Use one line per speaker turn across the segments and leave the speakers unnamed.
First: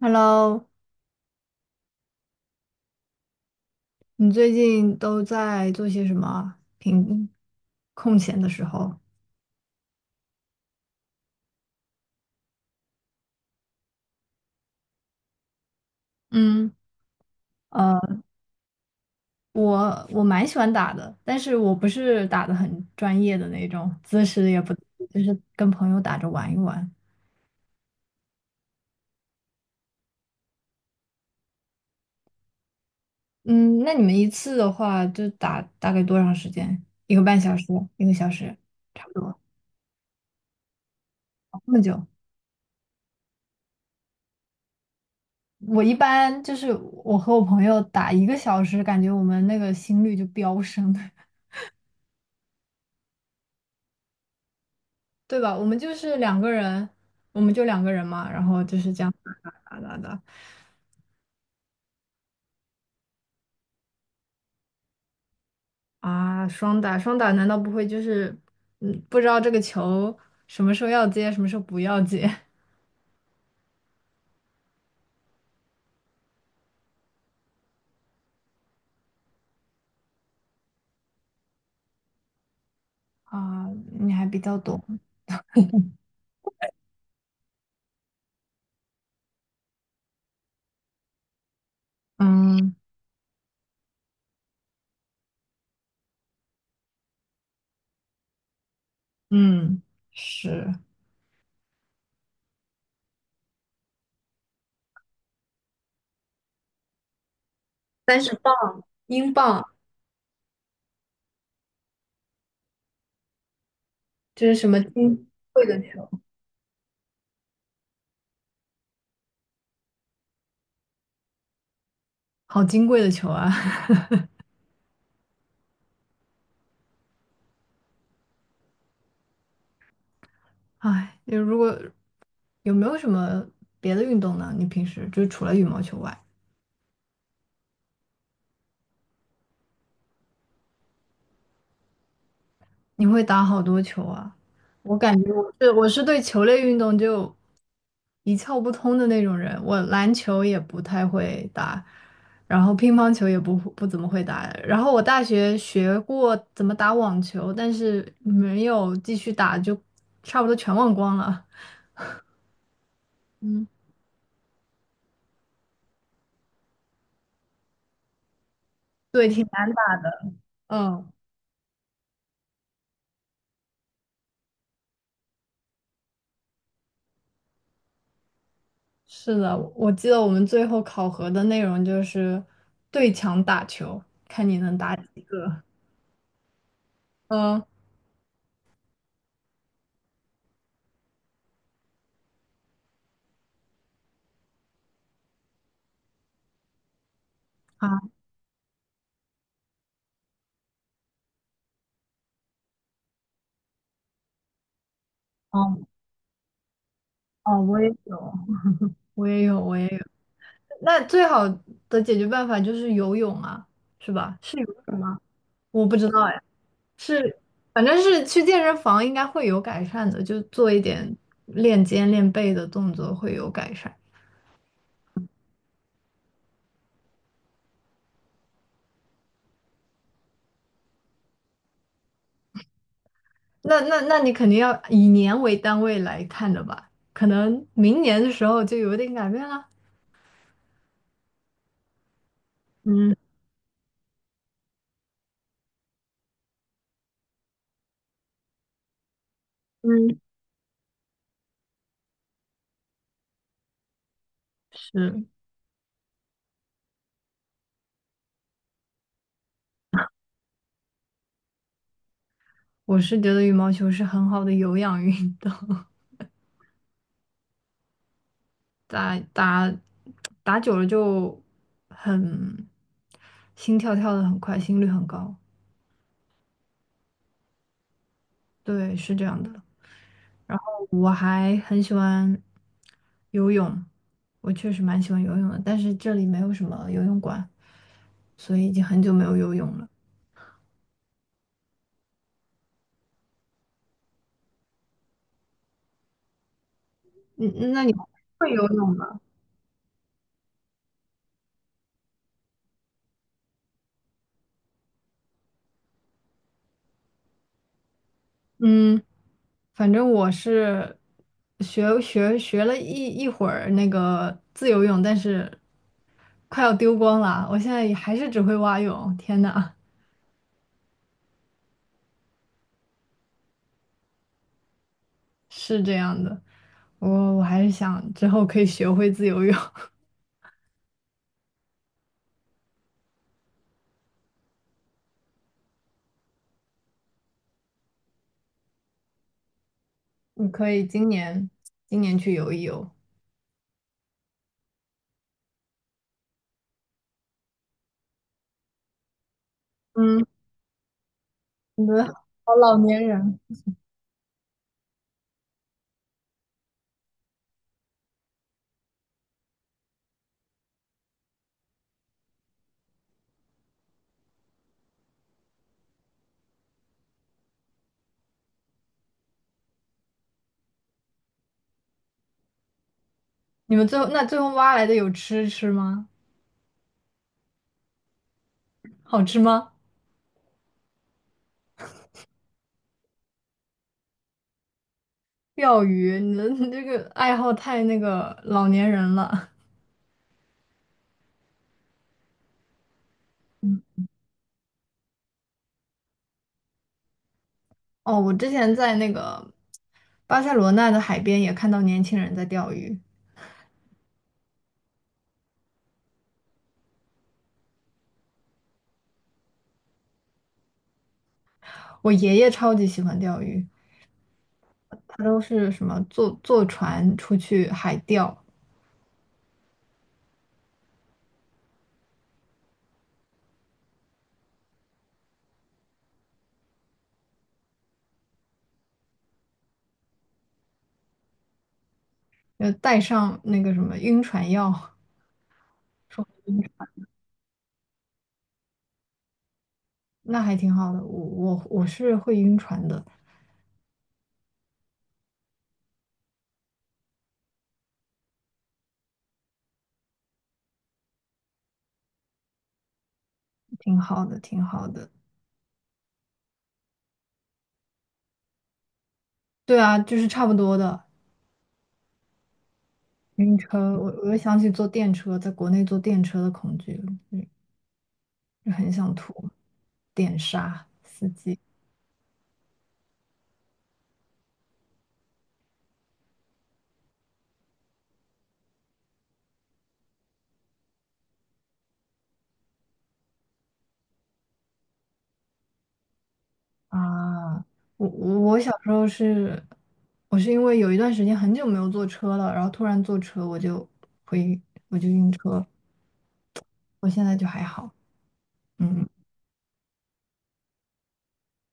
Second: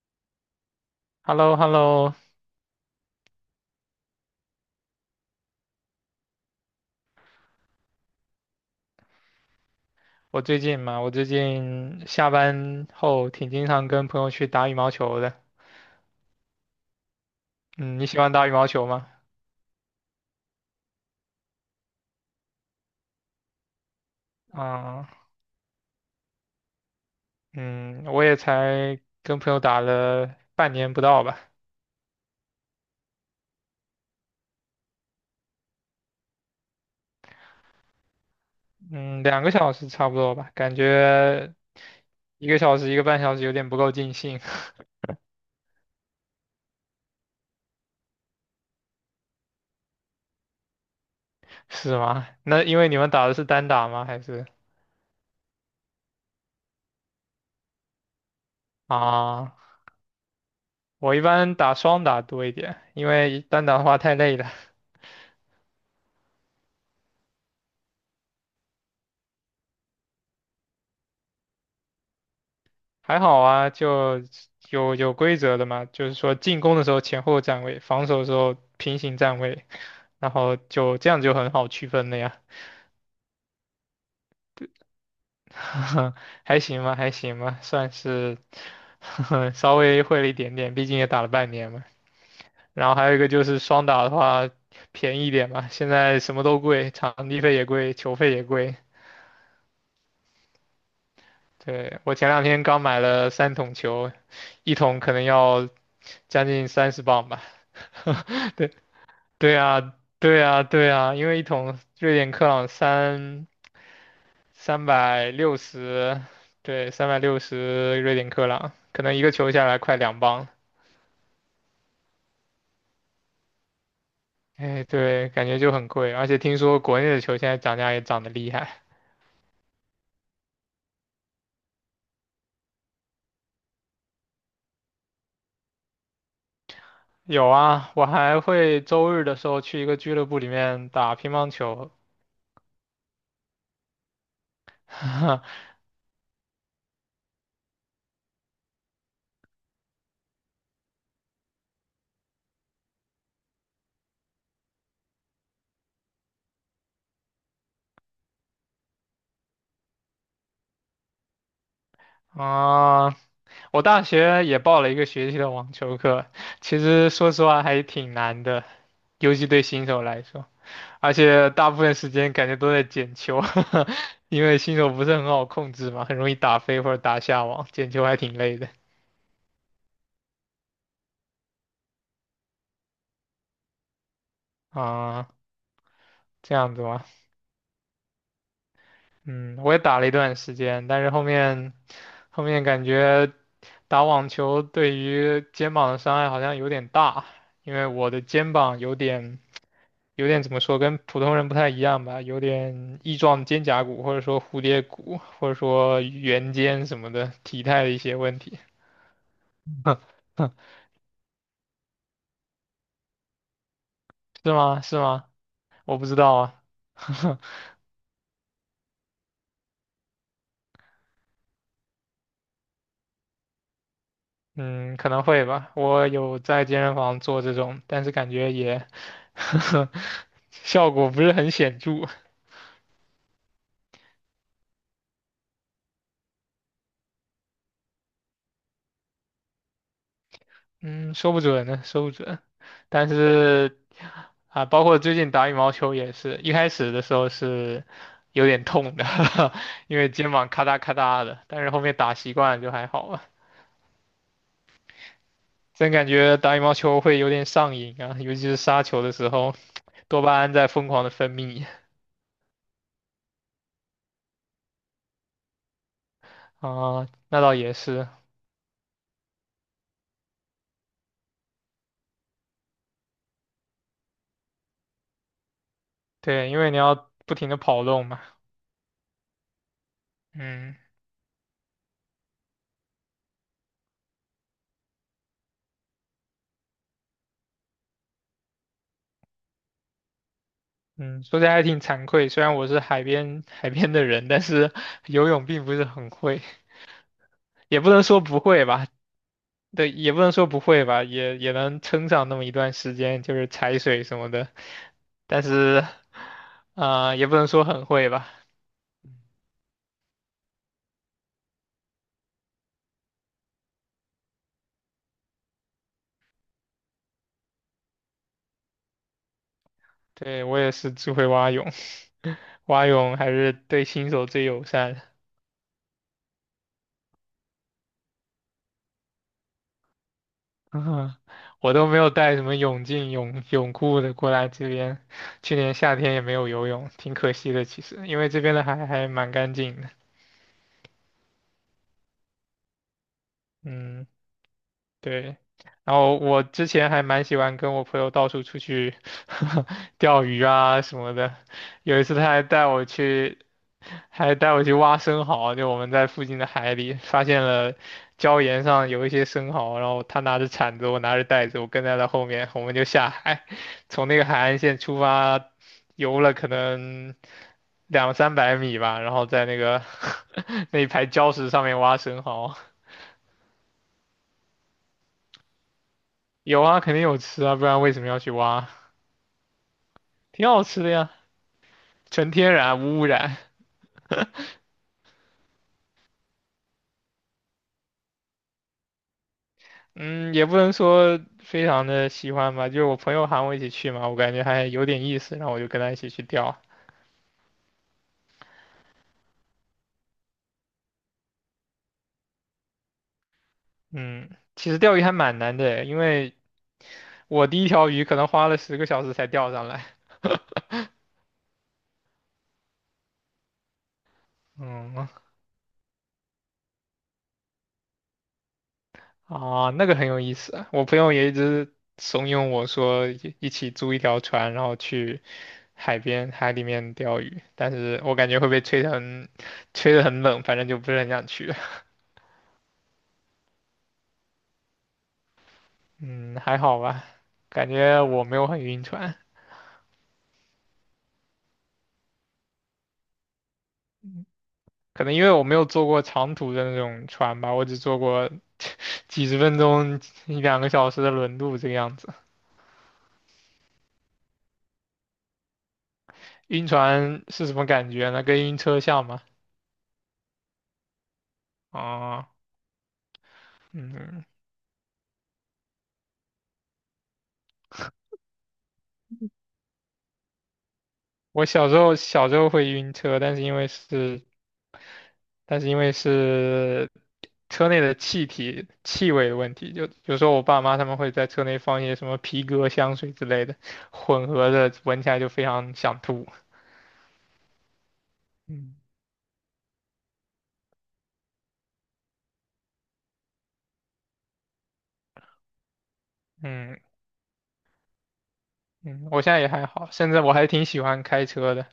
Hello，
h e l l o h e l l o
你最近都在做些什么啊平空闲的时候？
我最近下班后挺经常跟朋友去打羽毛球的。
嗯。呃，
嗯，你喜欢打羽毛球吗？
我蛮喜欢打的，但是我不是打的很专业的那种，姿势也不，
啊，
就是跟朋友打着玩一玩。
嗯，我也才跟朋友打了半年不到吧。
嗯，那你们一次的话，就打大概多长时间？一个半小时，一个小时，差不
嗯，
多，
两个小时差不多吧，感觉
哦这么久。
1个小时1个半小时有点不够尽兴。
我一般就是我和我朋友打一个小时，感觉我们那个心率就飙升。
是吗？那因为你们打的是单打吗？还是
对吧？我们就是两个人，我们就两个人嘛，然后就是这样打
啊？
打打打打
我一般打双打多一点，因为单打的话太累了。
啊，双打双打，难道不会就是不知道这个球什么时候要接，什么时候不要接。
还好啊，就有规则的嘛，就是说进攻的时候前后站位，防守的时候平行站位，然后就这样就很好区分了呀。
啊？你还比较懂，
还行吧，还行吧，算是 稍微会了一点点，毕竟也打了半年嘛。
嗯
然后还有一个就是双打的话便宜一点嘛，现在什么都贵，场地费也贵，球费也贵。
嗯，是
对，我前两天刚买了3桶球，一桶可能要将近30磅吧。
三 十磅英
对
镑，
啊，对啊，对啊，因为一桶瑞典克朗三
这是什么
三
金
百六
贵的球？
十，对，三百六十瑞典克朗，可能一个球下来快2磅。
好金贵的球啊！
哎，对，感觉就很贵，而且听说国内的球现在涨价也涨得厉害。
哎，就如果有没有什么别的运动呢？你平时就除了羽毛球外？
有啊，我还会周日的时候去一个俱乐部里面打乒乓球。
你会打好多球啊？我感觉我是 我是对球类运动就一窍不通的那种人，我篮球也不太会打，然后乒乓球也不怎么会打，然后我大学学过怎么打网球，但是没有继续打，就差不多全忘光了。
啊，
嗯，
我大学也报了1个学期的网球课，其实说实话还挺难的，
对，
尤其
挺
对
难
新
打。
手来说。
嗯，
而且大部分时间感觉都在捡球，因为新手不是很好控制嘛，很容易打飞或者打下网，捡球还挺累的。
是的，我记得我们最后考核的内容就是对墙打球，看你能打几
啊，
个。
这样子吗？
嗯，
嗯，我也打了一段时间，但是后面感觉打网球对于肩膀的伤害好像有点大，因为我
好。
的肩膀有点怎么说，跟普通人不太一样吧，有点翼状肩胛骨或者说蝴蝶骨或者
嗯
说圆肩什么的
哦，
体
我
态
也
的一些
有，
问题。
我也有，我也有。那最好的解决办法就是游泳啊，是吧？
是
是游
吗？是
泳吗？
吗？
我不
我不
知
知
道
道
哎。
啊。
是，反正是去健身房应该会有改善的，就做一点练肩练背的动作会有改善。
嗯，可能会吧。我有在健身房做这种，但是感觉也 效果不是很显著。
那你肯定要以年为单位来看的吧？可能明年的时候就有点改变了。
嗯，说不准呢，说不准。但
嗯
是啊，包括最近打羽毛球也是，一开始的时候是有点痛的。因为
嗯，
肩膀咔嗒咔嗒的，但是后面打习惯了就还好了。
是，
真感觉打羽毛球会有点上瘾啊，尤其是杀球的时候，多巴胺在疯狂的分泌。
我是觉得羽毛球是很好的有氧运动。
啊，那倒也是。
打打打久了就很心跳跳的很快，心率很高。
对，因为你要不停的跑动嘛。
对，是这样的。
嗯。
哎，很喜欢游泳，我确实蛮喜欢游泳的，但是这里没有什么游泳馆，所以已经很久没有游泳了。
嗯，说起来还挺惭愧，虽然我是海边的人，但是 游泳并不是很会，
嗯，
也
那
不
你
能说不
会
会
游
吧。
泳吗？
对，也不能说不会吧，也也能撑上那么一段时间，就是踩水什么的。但是，啊、也不能说很会吧。
嗯，反正我是学了一会儿那个自由泳，但是快要丢光了。我现在也还是只会蛙泳，天呐！
对，我也是只会蛙泳。蛙泳还是对新手最友善。
是这样的，我我还是想之后可以学会自由泳。
嗯，我都没有带什么泳镜、泳裤的过来这边，去年夏天也没有游泳，挺可惜的。其实，因为这边的海还蛮干净的。
你可以今年今年去游一游。
嗯。对，然后我之前还蛮喜欢跟我朋友到处出去 钓
嗯，
鱼啊什么的。
你
有一
们
次他还
好
带
老
我
年
去，
人。
还带我去挖生蚝，就我们在附近的海里发现了礁岩上有一些生蚝，然后他拿着铲子，我拿着袋子，我跟在他后面，我们就下海，从那个海岸线出发，游了可能两三百米吧，然后在那个 那一排礁石上面挖生蚝。
你们最后挖来的有吃吃吗？
有啊，肯定有吃啊，不然为什么要去挖？
好吃吗？
挺好吃的呀，纯天然无污染。
钓鱼，你这个爱好太那个老年人了。
嗯，也不能说非常的喜欢吧，就是我朋友喊我一起去嘛，我感觉还有点意思，然后我就跟他一起去钓。
哦，我之前在那个巴塞罗那的海边也看到年轻人在钓鱼。
嗯，其实钓鱼还蛮难的，因为我第一条鱼可能花了10个小时才钓上来。
我爷爷超级喜欢钓鱼，
嗯，
他都是什么坐坐船出去海钓，
啊，那个很有意思啊，我朋友也一直怂恿我说一起租一条船，然后去海边海里面钓鱼，但是我感觉会被吹得很冷，反正就不是很想去。
要带上那个什么晕船药，
嗯，还好吧，感觉我没有很晕船。
那还挺好的。我是会晕船的，
嗯，可能因为我没有坐过长途的那种船吧，我只坐过 几十分钟、一两个小时的轮渡这个样子。
挺好的，挺好的。
晕船是什么感觉呢？跟晕车像吗？
对啊，就是差不多的。
啊，
晕车，我
嗯，
我又想起坐电车，在国内坐电车的恐惧了。嗯。就很想吐，电杀
我小时候会晕车，但是因为是车内的气体气味的问题，就有时候我爸妈他们会在车内放一些什么皮革香水之类的，混合着闻起来就非常想吐。
啊！我小
嗯。
时候是，我是因为有一段时间很久没有坐车了，然后突然坐车我就会晕车，
嗯
我现在就还好，嗯
嗯，我现在也还好，甚至我还挺喜欢开车的，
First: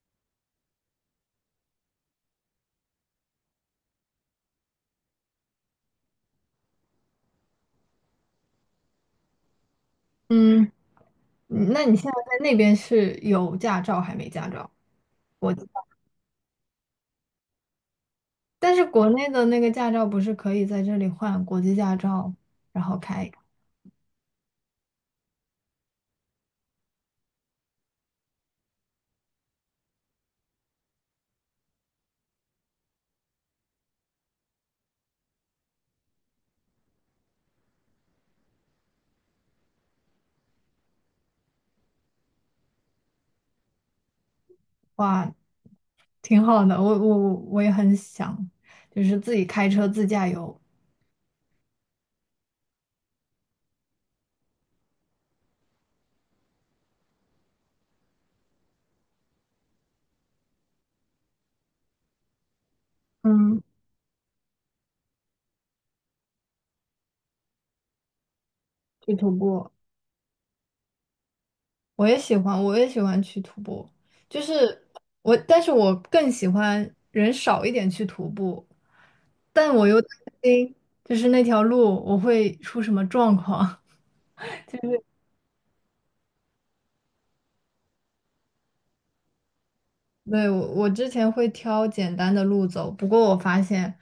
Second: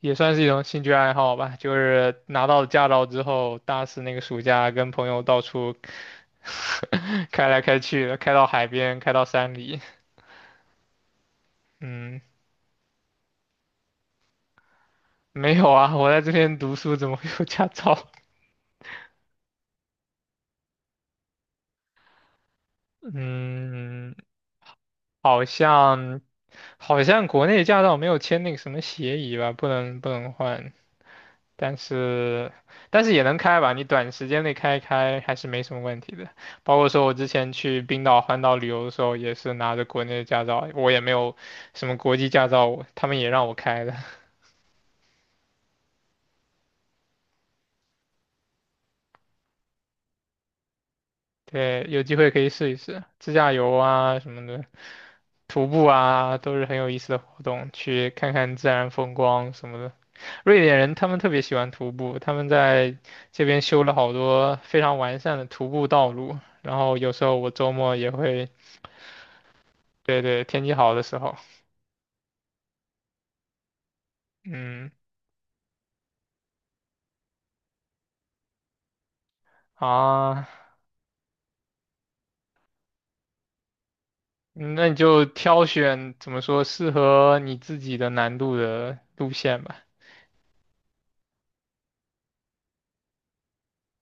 也算是一种兴趣爱好吧。就是拿到了驾照之后，大四那个暑假跟朋友到处 开来开去的，开到海边，开到山里。
嗯。嗯，那你现在
嗯，
在那边是有驾照还没驾照？我，
没有啊，我在这边读书怎么会有驾照？
但是国内的那个驾照不是可以在这里换国际驾照，然后 开，
嗯，好像好像国内驾照没有签那个什么协议吧，不能换。但是但是也能开吧，你短时间内开一开还是没什么问题的。包括说我之前去冰岛环岛旅游的时候，也是拿着国内的驾照，我也没有什么国际驾照，我他们也让我开的。
哇，挺好的。我也很想，就是自己开车自驾游，
对，有机会可以试一试自驾游啊什么的，徒步啊都是很有意思的活动，去看看自然风光什么的。瑞典人他们特别喜欢徒步，他们在这
嗯，
边修了好多非常完善的徒步道路，然后有时候我周末也会
去徒步。
对对，天气好的时候。
我也喜欢，我也喜欢去徒步。就是
嗯。
我，但是我更喜欢人少一点去徒步，但我又担
啊，
心，就是那条路我会出什么状况。就
嗯那你
是。
就挑选怎么说适合你自己的难度的路线吧。
对，我之前会挑简单的路走，不过我发现，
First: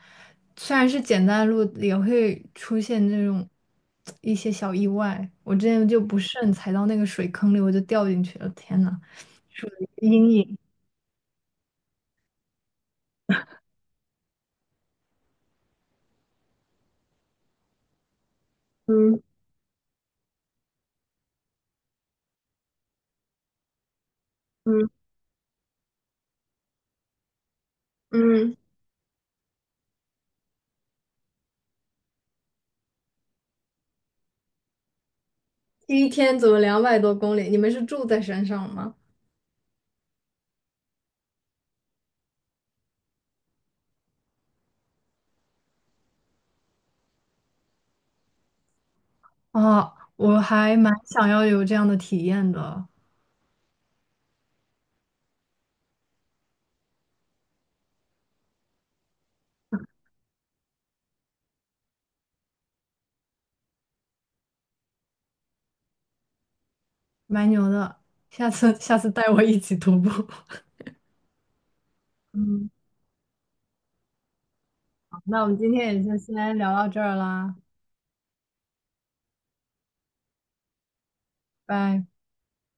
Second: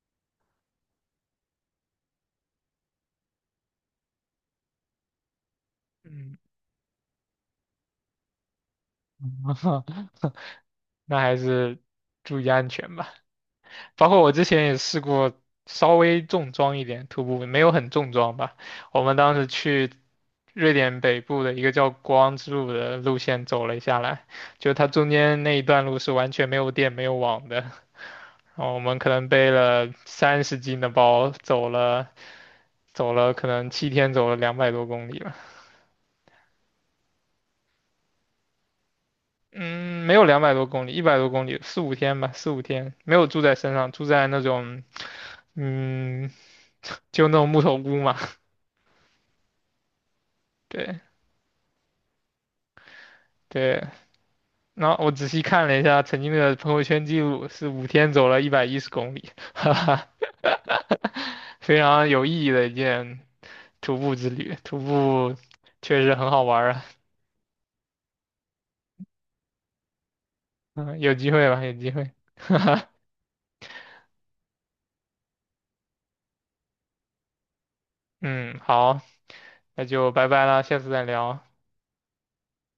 虽然是简单的路，也会出现这种一些小意外。我之前就不
嗯，
慎踩到那个水坑里，我就掉进去了，天呐，阴影。
那还是注意安全吧。包括我之前也试过稍微重装一点徒步，没有很重装吧。我们
嗯
当时去瑞典北部的一个叫国王之路的路线走了下来，就它中间那一段路是完全没有电、没有网的。
嗯，
然后我们可能背了30斤的包，走了可能7天，走了两百多公里吧。
第一天走了200多公里，你们是住在山上吗？
嗯，没有两百多公里，100多公里，四五天吧，四五天，没有住在山上，住在那种嗯，就那种木头屋嘛。
啊！我还蛮
对
想要有这样的体验的，
对，然后我仔细看了一下曾经的朋友圈记录，是五天走了110公里，哈哈，非常有意义的一件徒步之旅。徒步确实很好玩啊，
蛮牛的。下次下次带我一起徒步。
嗯，有机会吧，有机会，哈
嗯，
哈，
好，那我们今天也就先聊到这儿啦，
嗯，好，那就拜拜了，下次再聊。
拜。